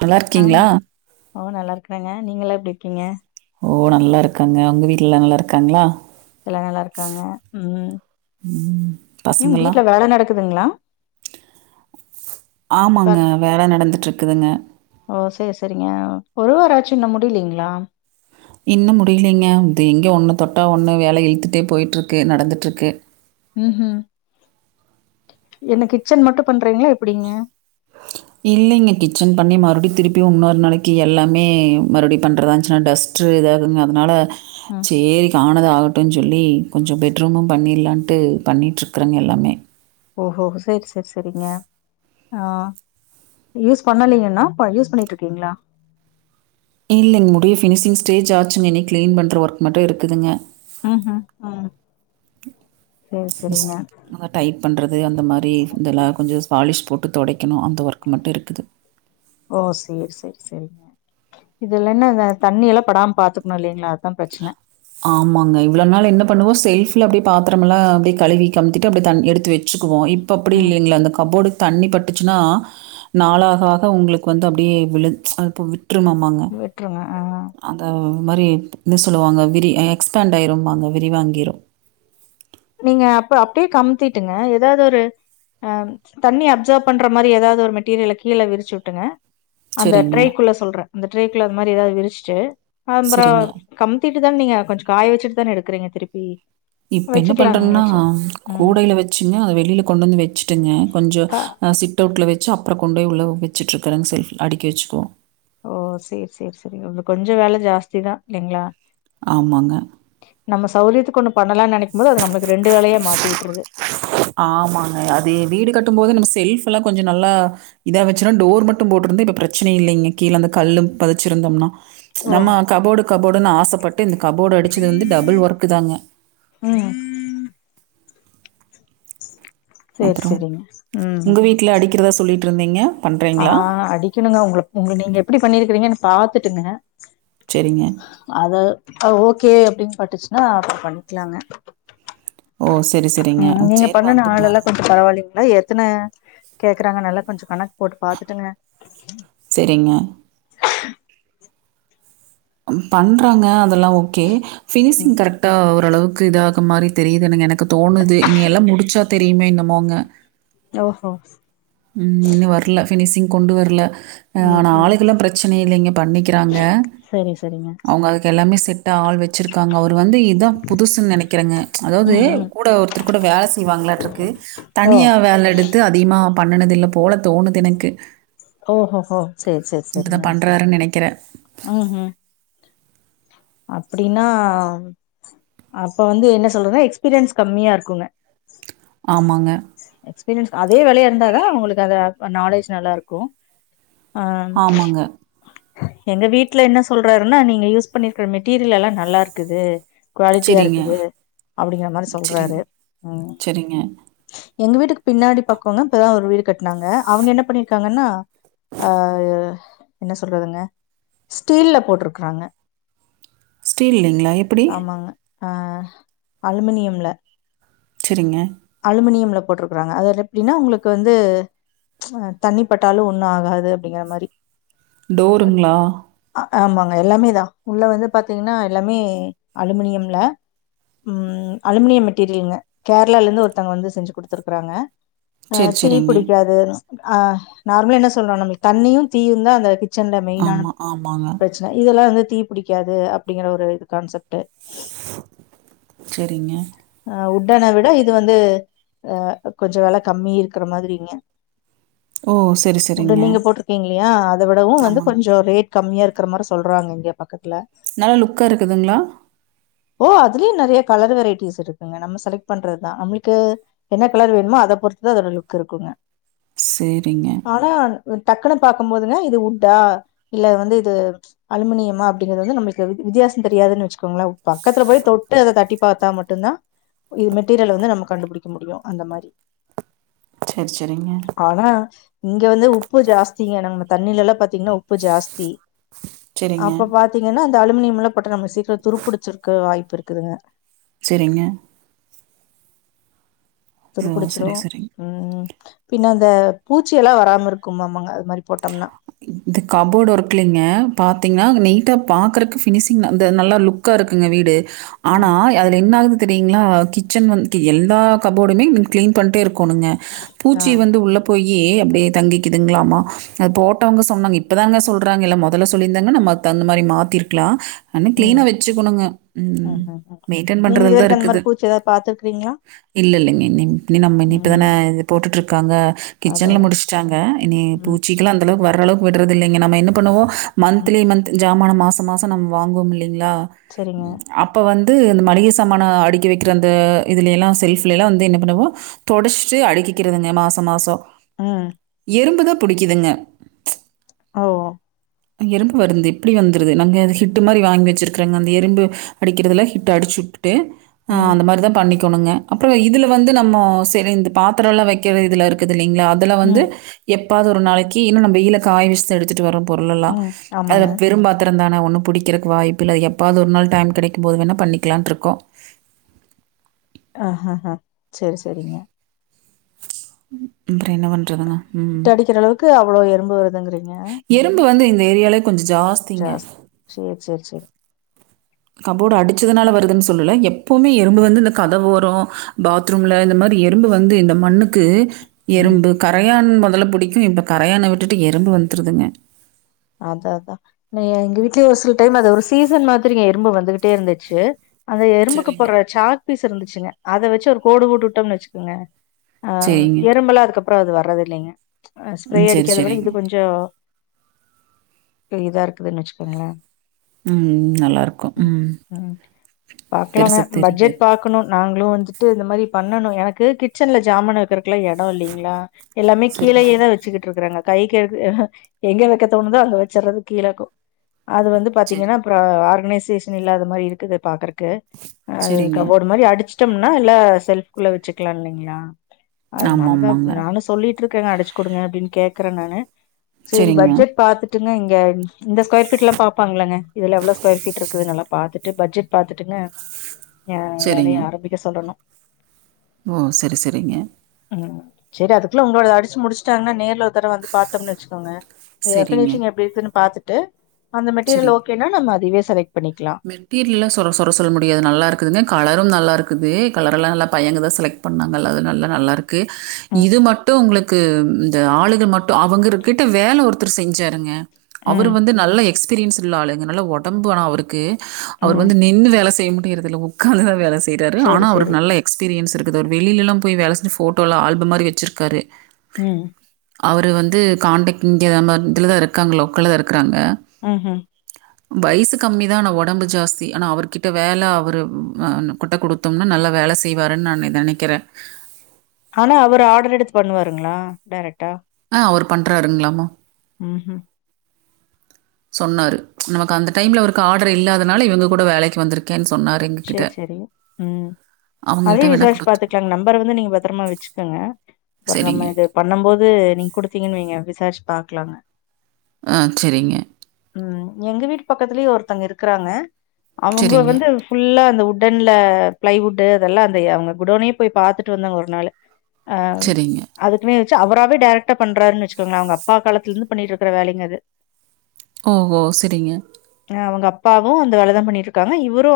நல்லா ஆ இருக்கீங்களா? ஓ நல்லா இருக்கறங்க நீங்க எல்லா எப்டி இருக்கீங்க ஓ நல்லா இருக்கங்க ஒங்க வீட்டலல்லா நல்லா இருக்காங்களா எல்லா நல்லாருக்காங்க ம் ம் ம். ஏங் பசங்கலாம்? வீட்ல வேல நடக்குதுங்களா ஆமாங்க வர் வேல நடந்துட்டுருக்குதுங்க ஓ சேரி சேரிங்க ஒரு வார ஆச்சு இன்னு முடிலிங்களா இன்னு முடிலிங்க இது எங்க ஒன்னு தொட்டா ஒன்னு வேல இழுத்துட்டே போயிட்டுருக்கு நடந்துட்டுருக்கு ம்ஹு என்ன கிச்சன் மட்டு பண்றீங்களா எப்டி இல்லிங்க கிச்சன் பண்ணி மறுடியு திருப்பியு இன்னொர் நாளைக்கு எல்லாமே மறுபடி பண்றதா இருந்துச்சுன்னா டஸ்ட் ட்ரு எதாது அதனால ம் சேரி ஆனது ஆகட்டுன் சொல்லி கொஞ்ச பெட்ரூமு பண்ணிடலான்ட்டு பண்ணிட்டுருக்குறங்க எல்லாமே ஓஹோ சேரி சேரி சேரிங்க ஆ யூஸ் பண்ணலீங்கன்னா யூஸ் பண்ணிட்டு இருக்கீங்களா இல்லிங்க முடிய ஃபினிஷிங் ஸ்டேஜ் ஆச்சுங்க இனி கிளீன் பண்ற ஒர்க் மட்டு இருக்குதுங்க ம்ஹு ம் சேரி சேரிங்க நல்லா டைட் பண்றது அந்த மாரி இதெல்லா கொஞ்சோ பாலிஷ் போட்டு தொடைக்கணு அந்த ஒர்க் மட்டு இருக்குது ஓ சேரி சேரி செரிங்க இதுல்ல என்ன தண்ணி எல்லா படாம பாத்துக்கணு இல்லைங்களா அதா பிரச்சன ஆமாங்க இவ்ள நாள் என்ன பண்ணுவோ செல்ஃப்ல்ல அப்டே பாத்தரமெல்லா அப்டியே கழுவி கமித்திட்டு அப்டி தண் எடுத்து வச் வச்சுக்குவோ இப்ப அப்டி ம் இல்லைங்களா அந்த கபோர்டு தண்ணி பட்டுச்சுன்னா நாள் ஆக ஆக உங்களுக்கு வந்து அப்டியே விழு அப்டியே அ விட்றுனு விட்ருங்க அ அந்த மாரி என்ன சொல்லுவாங்க விரி எக்ஸ்பேண்ட் ஆயிரும்பாங்க விரி வாங்கிரு நீங்க அப்ப அப்டியே கமித்திட்டுங்க எதாவது ஒரு ஆ தண்ணி அப்சர்வ் பண்ற மாரி ஏதாவது ஒரு மெட்டீரியல கீழ விரிச்சுட்டுங்க அந்த சரிங்க ட்ரேக்குள்ள சொல்றே அந்த ட்ரேக்ல அது மாரி எதாவது விரிச்சிட்டு ஆம்பறோ சரிங்க கம்த்திட்டு தான நீங்க கொஞ்சோ காய வெச்சிட்டு தான எடுக்கறீங்க திருப்பி இப்ப என்ன பண்றங்கன்னா வச்சுக்கலாங்களாச்சா ம் கூடைல வெச்சுங்க அத வெளியில கொண்டு வந்து வெச்சுட்டுங்க கொஞ்ச கா நா சிட் அவுட்ல வச்சு அப்புற கொண்டு போயி உள்ள வெச்சுட்டுருக்கறனு செல்ஃப் அடிக்கி வெச்சுக்கோ ஓ சேரி சேர் சேரி உங்ளுக்கு கொஞ்சோ வேல ஜாஸ்தி தா இல்லைங்ளா ஆமாங்க நம்ம சௌரியத்துக்கு ஒண்ணு பண்ணலானு நெனைக்கும் போது அது நம்மளுக்கு ரெண்டு வேலயா மாத்தி விட்டுருது ஆமாங்க அது வீடு கட்டும் போது நம்ம செல்ஃப் எல்லா கொஞ்ச நல்லா இதா வெச்சுன்னா டோர் மட்டும் போட்டிருந்தா இப்ப பிரச்சன இல்லைங்க கீழ அந்த கல்லும் பதச்சிருந்தோம்னா ஓ நம்ம கபோர்டு கபோர்டுன்னு ஆசப்பட்டு இந்த கபோர்டு அடிச்சதுலந்து டபுள் ஒர்க்கு தாங்க ம் சேரி அப்புறோ சேரிங்க ம் உங்க வீட்ல அடிக்கிறதா சொல்லிட்டுருந்தீங்க ஆ அடிக்கணுங்க உங்கள உங்க நீங்க எப்டி பண்ணிருக்கிறீங்கன்னு பாத்துட்டுங்க செரிங்க அததா ஓகே அப்படின்னு பாட்டுச்சுன்னா அப்பற பண்ணிக்லாங்க ஓ! சரி, சரிங்க. ம் நீங்க சரி பண்ணுன வந்து ஆள் எல்லா பாருங்க. கொஞ்சம் பரவால்லிங்களா எத்தன கேக்கறாங்க நல்லா கொஞ்சோ கணக்கு போட்டு பாத்துட்டுங்க செரிங்க பண்றாங்க அதெல்லா ஓகே ஃபினிஷிங் ம் கரெக்டா ஓரளவுக்கு இதாக மாரி தெரியுதுனுங்க எனக் கு தோணுது இனி எல்லா முடிச்சா தெரியுமே என்னமோங்க ஓஹோ ம் இன்னு வர்ல ஃபினிஷிங் கொண்டு வர்ல ம் ஆனா ம் ஆளுக்கெல்லா பிரச்சன இல்லைங்க பண்ணிக்கிறாங்க செரி செரிங்க அவங்க அதுக்கு எல்லாமே செட் ஆள் வெச்சிருக்காங்க அவரே வந்து இதா புதுசுன்னு நெனைக்கிறங்க அதாவது ம் ம் கூட ஒரு தரு கூட வேல செய்வாங்களாட்ருக்கு ஓ தனியா வேல எடுத் து அதிகமா பண்ணனது இல்ல போல தோணுது எனக்கு ஓஹோஹோ சேர் சேர் சேரிங்க இப்பதான் பண்றாருன்னு நெனைக்கிறேன். ம் ம் அப்டின்னா அப்ப வந்து என்ன சொல்றதுனா எக்ஸ்பீரியன்ஸ் கம்மியா இருக்குங்க ஆமாங்க எக்ஸ்பீரியன்ஸ் அதே வேலையா இருந்தாதா உங்களுக்கு அத நாலேஜ் நல்லா இருக்கு ஆ ஆமாங்க. எங்க வீட்ல என்ன சொல்றாருன்னா நீங்க யூஸ் பண்ணிருக் க மெட்டீரியல் எல்லா நல்லா இருக்குது குவாலிட்டியா சரிங்க, இருக்குது அப்பிடிங்கற மாரி சொல்றாரு சரிங்க, ம் சரிங்க. எங்க வீட்டுக்கு பின்னாடி பக்கவங்க இப்பதா ஒரு வீடு கட்னாங்க அவுங்க என்ன பண்ணிருக்காங்கன்னா அ ஒ என்ன சொல்றதுங்க ஸ்டீல்ல போட்டிருக்கறாங்க ஸ்டீல்லீங்ளா எப் ஆமாங்க ஆ அலுமினியம்ல செரிங்க அலுமினியம்ல போட்ருக்கறாங்க அதது எப்டின்னா உங்ளுக்கு வந்து அ தண்ணிப்பட்டாலு ஒண்ணு ஆகாது அப்டிங்கிற மாரி டோருங்ளா அ ஆமாங்க எல்லாமேதா உள்ள வந்து பாத்தீங்கன்னா எல்லாமே அலுமினியம்ல ம் அலுமினியம் மெட்டீரியலுங்க கேர்ளாலந்து ஒரு த்தங்க வந்து செஞ்சு குடுத்துருக்கறாங்க அ சரி திரிப் சரிங்க புடிக்காது அ நார்மலா என்ன சொல்றோ நம்ளுக் தண்ணியுந் தீயுந்தா அந்த கிச்சன்ல மெயினா ஆமாம் ஆமாங்க பிரச் ன இதல்லா வந்து தீப் பிடிக்காது அப்டிங்கிற ஒரு இது கான்செப்ட்டு செரிங்க அ உட்டன விட இது வந்து அ கொஞ்சோ வெலக் கம்மி இருக்கற மாதிரிங்க ஓ சரி சரிங்க உட்டு நீங்க போட்ருக்கீங்கில்லியா அத விடவு வந்து ஆமாங்க கொஞ்சோ ரேட் கம்மியா இருக்ற மாரி சொல்றாங்க இங்க பக்கத்ல நல்லா லுக்கா இருக்குதுங்ளா ஓ அதுலியு நெறய கலர் வெரைட்டிஸ் இருக்குங்க நம்ம செலக்ட் பண்றத் தா நம்ளுக்கு என்னக் கலர் வேண்மோ அதப் பொறுத்துதா அதோட லுக்கு இருக்குங்க சேரிங்க ஆனா டக்குனு பாக்கும் போதுங்க இது உட்டா இல்ல வந்து இது அலுமினியமா அப்டிங்கிறது வந்து நம்ளுக்கு வித் வித்தியாசோந் தெரியாதுன் வச்சுக்கோங்ளே பக்கத்துல போய் தொட்டு அத தட்டி பாத்தா மட்டுந்தா இது மெட்டீரியல்ல வந்து நம்ம கண்டுபுடிக்க முடியு அந்த மாரி சேர் செரிங்க ஆனா இங்க வந்து உப்பு ஜாஸ்திங்க நம்ம தண்ணிலலா பாத்தீங்னா உப்பு ஜாஸ்தி சரிங்க அப்ப பாத்தீங்கனா அந்த அலுமினியமில்லாப் போட்டா நம்ம சீக்ரோ துருப்புடிச்சிருக்க வாய்ப்பு இருக்குதுங்க செரிங்க ஓ துருப்புடுச்சுரு சரி சரிங்க ம் பின்ன அந்த பூச்சி எல்லா வராம இருக்குமாமாங்க அது மாரி போட்டம்னா [unintelligible] இந்தக் கபோர்டு ஒர்க்லிங்க பாத்திங்னா நீட்டா பாக்கறக்கு ஃபினிஷிங் அந்த நல்லா லுக்கா இருக்குங்க வீடு ஆனா ம் அதுல என்னாகுது தெரியுங்ளா கிச்சன் வந்து ட்டு எல்லா கபோடுமே கிளீன் பண்ட்டே இருக்கோனுங்க ஆ பூச்சி வந்து உள்ளப் போயி அப்டியே தங்கிக்கிதுங்ளாமா அதப் போட்டவங்க சொன்னாங்க இப்பதாங்க சொல்றாங்க இல்ல மொதல சொல்லிந்தாங்னா நம்ம அதுக்கு தகுந்த மாரி மாத்திருக்லா அன்னக் ம் கிளீனா வச்சுக்குணுங்க ம் ம் மெயின்டென் நீங்க இது பண்றதல்தா வரைக்கு அந்த மாரி இருக்குது பூச்சி எதாவது பாத்துருக்கீங்களா இல்ல இல்லங்க இனிம் இனி நம்ம இனி இப்பதான ம் இது போட்டுட்ருக்காங்க அதா கிச்சன்ல அதா முடிச்ட்டாங்க இனி ம் பூச்சி சிக்கிளா அந்தளக்கு வர அளவுக்கு விடறதில்லைங்க நம்ம என்னப் பண்ணுவோ ம் மந்த்லி மந்த்து ஜமானம் மாச மாச் சம் நம் வாங்குவோம் இல்லிங்ளா சரிங்க அப்ப வந்து இந்த மளிகை சாமானோ அடுக்கி வெக்ற அந்த இதுலியேலா செல்ஃப்லைலா வந்து என்ன பண்ணுவோ தொடச்ட்டு அடிக்கிக்கிறதுங்க மாசோ மாசோ ம் எறும்புதா புடிக்கிதுங்க ஓ எறும்பு வருந்து எப்டி வந்துருது நாங்க அது ஹிட்டு மாரி வாய்ங் வச்சுருக்கறங்க அந்த எறும்பு அடிக்கிறதுல ஹிட்டு அடிச்சுட்டு அ ம் அந்த மாரிதாப் பண்ணிக் கொணுங்க அப்றோ இதுல வந்து நம்மோ செரி இந்தப் பாத்தரோலா வெக்கிற இதுல இருக்குது இல்லிங்ளா அத் இதல வந்து ம் எப்பாது ஒரு நாளைக்கி இன்னு நம்ம வெய்ல காய வெஷ்தா எடுத்துட்டு வரோம் பொருள் எல்லா ம் ஆமாங்க அதப் பெரும்பாத் திருந்தான ஒன்னுப் புடிக்கிறக் வாய்ப்பு இல்ல எப்பாது ஒரு நாள் டைம் கெடைக்கும் போது வேணாப் பண்ணிக்கிலான்ட்ருக்கோ அ அ அ சரி சரிங்க அப்றோ என்ன பண் ஹிட் அடிக்கிற அளவுக்கு அவ்ளோ எறும்பு வருதுங்கிறீங்க எறும்பு வந்து இந்த ஏரியாலே கொஞ்ச ஜாஸ் ஜாஸ் சேர் சேர் சேர் கபோர்டு அடிச்சதுனால வருதுன் சொல்லல எப்போமே எறும்பு வந்து இந்த கதவோரோ பாத்ரூம்ல இந்த மாரி எறும்பு வந்து இந்த மண்ணுக்கு ம் எறும்பு கரையான் மொதல்ல புடிக்கு இப்ப கரையான விட்டுட்டு எறும்பு வந்துருதுங்க அதா அதா நீ எங்க வீட்லயு ஒரு சில டைம் அது ஒரு சீசன் மாதிரிங்க எறும்பு வந்துகிட்டே இருந்துச்சு அந்த எறும்புக்கு சரிங்க. போட்ற சாக்ப்பீஸ் இருந்துச்சுங்க அத வெச்சு ஒரு கோடு போட்டுட்டோம்னு வச்சுக்குங்க ஆ சரிங்க. எறும்பெல்லா அதுக்கப்ற அது வர்றதில்லைங்க அ ஸ்ப்ரே ம். சரி, அடிக்கிறத விட சரிங்க. இது கொஞ்ச எ இதா இருக்குதுன் வச்சுக்கோங்களே ம். நல்லாருக்கும். ம் பாக்கலாங்க பெருசா பட்ஜெட் தெரியாது. பாக் க்கணு நாங்களு வந்துட்டு இந்த மாரி பண்ணணு எனக்கு கிச்சன்ல ஜாமன் வெக்கறக் லா எடோ இல்லைங்களா எல்லாமே சரிங்க. கீழயே தா வெச்சுக்கிட்டு இருக்குறங்க கைக்கு எடுத் ஆ ஹ எங்க வெக்க தோணுதோ அங்க வெச்சறது கீழக்கு அது வந்து சரி. பாத்தீங்கனா ஆ ஆர்கனிசேஷன் இல்லாத மாரி இருக்குது பாக்கறக்கு அது சரிங்க. கபோர்டு மாரி அடிச்சு ட்டம்னா இல்ல செல்ஃபுல வச்சுக்கலா இல்லைங்ளா அதனாலதா ஆமாமாங்க. நானு சொல்லிட் ருக்கங்க அடிச்சு குடுங்க அப்டின் கேக்குறே நானு சேரி சரிங்க. பட்ஜெட் பாத்துட்டுங்க இங்க இந்த ஸ்கொயர் ஃபீட்லா பாப்பாங்கலங்க இதுல எவ்ளோ ஸ்கொயர் ஃபீட் இருக்குதுனுலா பாத்துட்டு பட்ஜெட் பாத்துட்டுங்க எ சரிங்க. வேலைய ஆரம்பிக்க சொல்லணு ஓ செரி செரிங்க சேரி அதுக்குள்ள உங்களோடது அடிச்சு முடிச்ட்டாங்கனா நேர்ல ஒரு தடவ வந்து பாத்தம்னு வச்சுக்கோங் அ சரிங்க. ஃபினிஷிங் எப்டி இருக்குன்னு பாத்துட்டு அந்த மெட்டீரியல் ஓகேனா நம்ம அதைவே செலக்ட் பண்ணிக்கலா மெட்டீரியல்லா சொர சொர சொல்ல முடியாது நல்லா இருக்குதுங்க கலரும் நல்லா இருக்குது கலரெல்லா நல்லா பையங்க தா செலக்ட் பண்ணாங்கள அது நல்ல நல்லா இருக்கு ம் இது மட்டு உங்களுக்கு அ ஆளுக மட்டு அவங்கருக்கிட்ட வேல ஒருத்தர் செஞ்சாருங்க அவரு ம் வந்து நல்ல எக் க்ஸ்பீரியன்ஸ் உள்ள ஆளுங்க நல்லா ஒடம்பு ஆனா அவருக்கு அவரு ம் வந்து நின்னு வேல செய்ய மா டிறதுல உக்காந்து தா வேல செய்றாரு ஆனா செரி செரி அவருக்கு நல்ல எக்ஸ்பீரியன்ஸ் இருக்குது அவரு வெளிலலா போய் வேல செஞ்சு ஃபோட்டோலா ஆல்பம் மாரி வெச்சிருக்காரு ம் அவரு வந்து காண்டக்ட் இங்க நம்ம இதுலதா இருக்காங்க லோக்கல்ல தா இருக்குறாங்க ம் ம் வைசுக்கு கம்மி தா ஆனா ஒடம்பு ஜாஸ்தி ஆனா அவருகிட்ட வேல அவரு அவ்னுகிட்ட குடுத்தம்னா நல்ல வேல செ தெய்வாருன் நானு நெனைக்கிறே ஆனா அவரு ஆட்ரு எடுத்து பண்ணுவாருங்ளா டேரக்ட்டா ஆ அவரு பண்றாருங்க்லாமா ம் ம் சொன்னாரு நமக்கு அந்த டைம்ல அவருக்கு ஆட்ரு இல்லாதனால இவங்க கூட வேலைக்கு வந்திருக்கேன் சொன்னாரு எங்ககிட்ட. சேர் சேரிங்க ம் அதையு அவங்ககிட்ட வேணா விசாரிச்சு குடுத்து பாத்துக்கலாங்க நம்பர வந்து நீங்க பத்தரமா வச்சுக்குங்க வர்ற சரிங்க. மாரி பண்ணம் போது நீங்க குடுத்தீங்கன் வைங்க விசாரிச்சு பாக்கலாங்க ஆ செரிங்க ம் எங்க வீட்டு பக்கத்துலயு ஒருத்தங்க இருக்குறாங்க அவுங்க சரிங்க. வந்து ஃபுல்லா இந்த உட்டன்ல ப்ளைவுட்டு அதெல்லா அந்த ஏ அவ்ங்க குடோனே போய் பாத்துட்டு வந்தங்க ஒரு நாளு அ சரிங்க. அதுக்குனே வெச்சு அவராவே டைரக்டா பண்றாருன் வெச்சுக்கோங்ளே அவுங்க அப்பா காலத்திலந்து பண்ணிட்டு இருக்கற வேலைங்க அது ஓஹோ சேரிங்க ஏனா அவுங்க அப்பாவு இந்த வேலதான் பண்ணிட்டு இருக்காங்க இவரு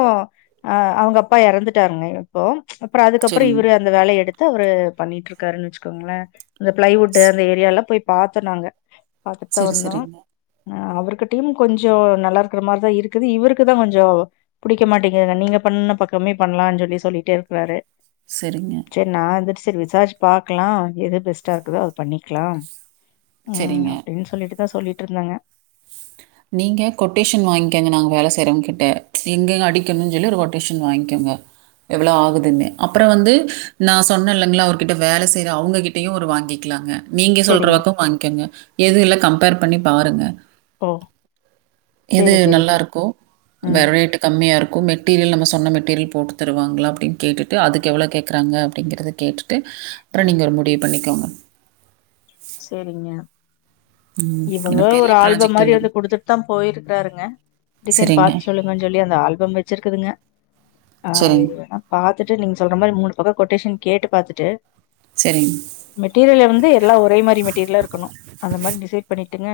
அ அவுங்க அப்பா எறந்துட்டாருங்க இப்போ அப்றொ அதுக்கப்றொ சரிங்க. இவரு இந்த வேலைய எடுத்து அவரு பண்ணிட்டுருக்காருன் வெச்சுக்கோங்ளே அந்த பிளைவுட் ஸ் அந்த ஏரியால போய் பாத்தோ நாங்க பாத்துட்டுதா சரி, வந்தோ சரிங்க. அ அவர்கிட்டயும் கொஞ்சோ நல்லா இருக்கற மாரிதா இருக்குது இவருக்குதான் கொஞ்சோ புடிக்க மாட்டி ஏதா நீங்க பண்ண பக்கமே பண்ணலான் சொல்லி சொல்லிட்டே இருக்கறாரு செரிங்க சேரி நா இந்துட்டு செரி விசாரிச்சு பாக்கலா எது பெஸ்டா இருக்குதோ அத பண்ணிக்லா சேரிங்க சொல்லிட்டுதா சொல்லிட்டுருந்தாங்க நீங்க கொட்டேஷன் வாய்ங்க்கங்க நாங்க வேல செய்றவங்ககிட்ட எங்கங்க அடிக்கனுன் சொல்லி ஒரு கொட்டேஷன் வாய்ங்க்கங்க எவ்ளோ ஆகுதுன்னு அப்றோ வந்து நா சொன்ன இல்லங்ளா அவருகிட்ட வேல செய்ற அவுங்ககிட்டயு அவரு வாங்கிக்கலாங்க நீங்க சரிங்க. சொல்றவக்கொ வாங்கிகங்க எது இல கம்ப்பேர் பண்ணி பாருங்க ஓ எது சரி நல்லா சரிங்க. இருக்கோ ம். வேற ரேட்டு கம்மியா இருக்கு மெட்டீரியல் நம்ம சொன்ன மெட்டீரியல் போட்டு தருவங்ளா அப்டின் கேட்டுட்டு அதுக்கு எவ்ளோ கேக்கறாங்க அப்டிங்கறத கேட்டு ட்டு அப்றொ ம். நீங்க ஒரு முடிவு பண்ணிக்கோங்க சேரிங்க ம். இவுங்க ஏன்னா பெரிய ஒரு ஆல்பம் ப்ராஜெக்ட் மாரி இல்லைங்க. வந்து குடுத்துட்டுதான் போயிருக்காருங்க டிசைன் சரிங்க. பாத்து சொல்லு ங்க சொல்லி அந்த ஆல்பம் வேச்சிருக்குதுங்க சரிங்க. பாத்துட்டு நீங்க சொல்ற மாரி மூணு பக்கொ கொட்டேஷன் கேட்டு பாத்துட்டு சேரிங் மெட்டீரியலிருந்து எல்லா ஒரே மாரி மெட்டீரியலா இருக்கணு அந்த மாரி டிசைட் பண்ணீட்டுங்க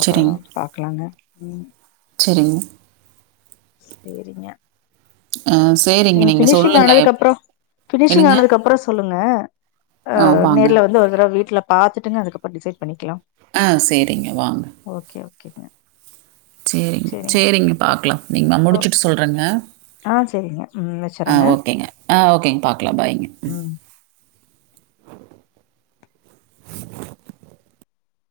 அப்றோலா பாக்கலாங்க ம் சேரிங்க சேரிங்க அ நீங் ஃபினிஷிங் ஆனதுக்கு அப்றொ ஃபினிஷிங் என்னங்க? ஆனதுக்கப்றோ சொல்லுங்க ஆ நேர்ல வந்து ஒரு தரவ வீட்ல பாத்துட்டுங்க அதுக்கப்றோ டிசைட் பண்ணிக்கலா ஆ சேரிங்க வாங்க ஓகே ஓகேங்க சேரிங்க சரிங்க. சேரிங்க பாக்கலா நீங் நா ஓ முடிச்சிட்டு சொல்றங்க [unintelligible] ஆ ஓகேங்க ஆ ஓகேங்க பாக்கலா பாய்ங்க ம்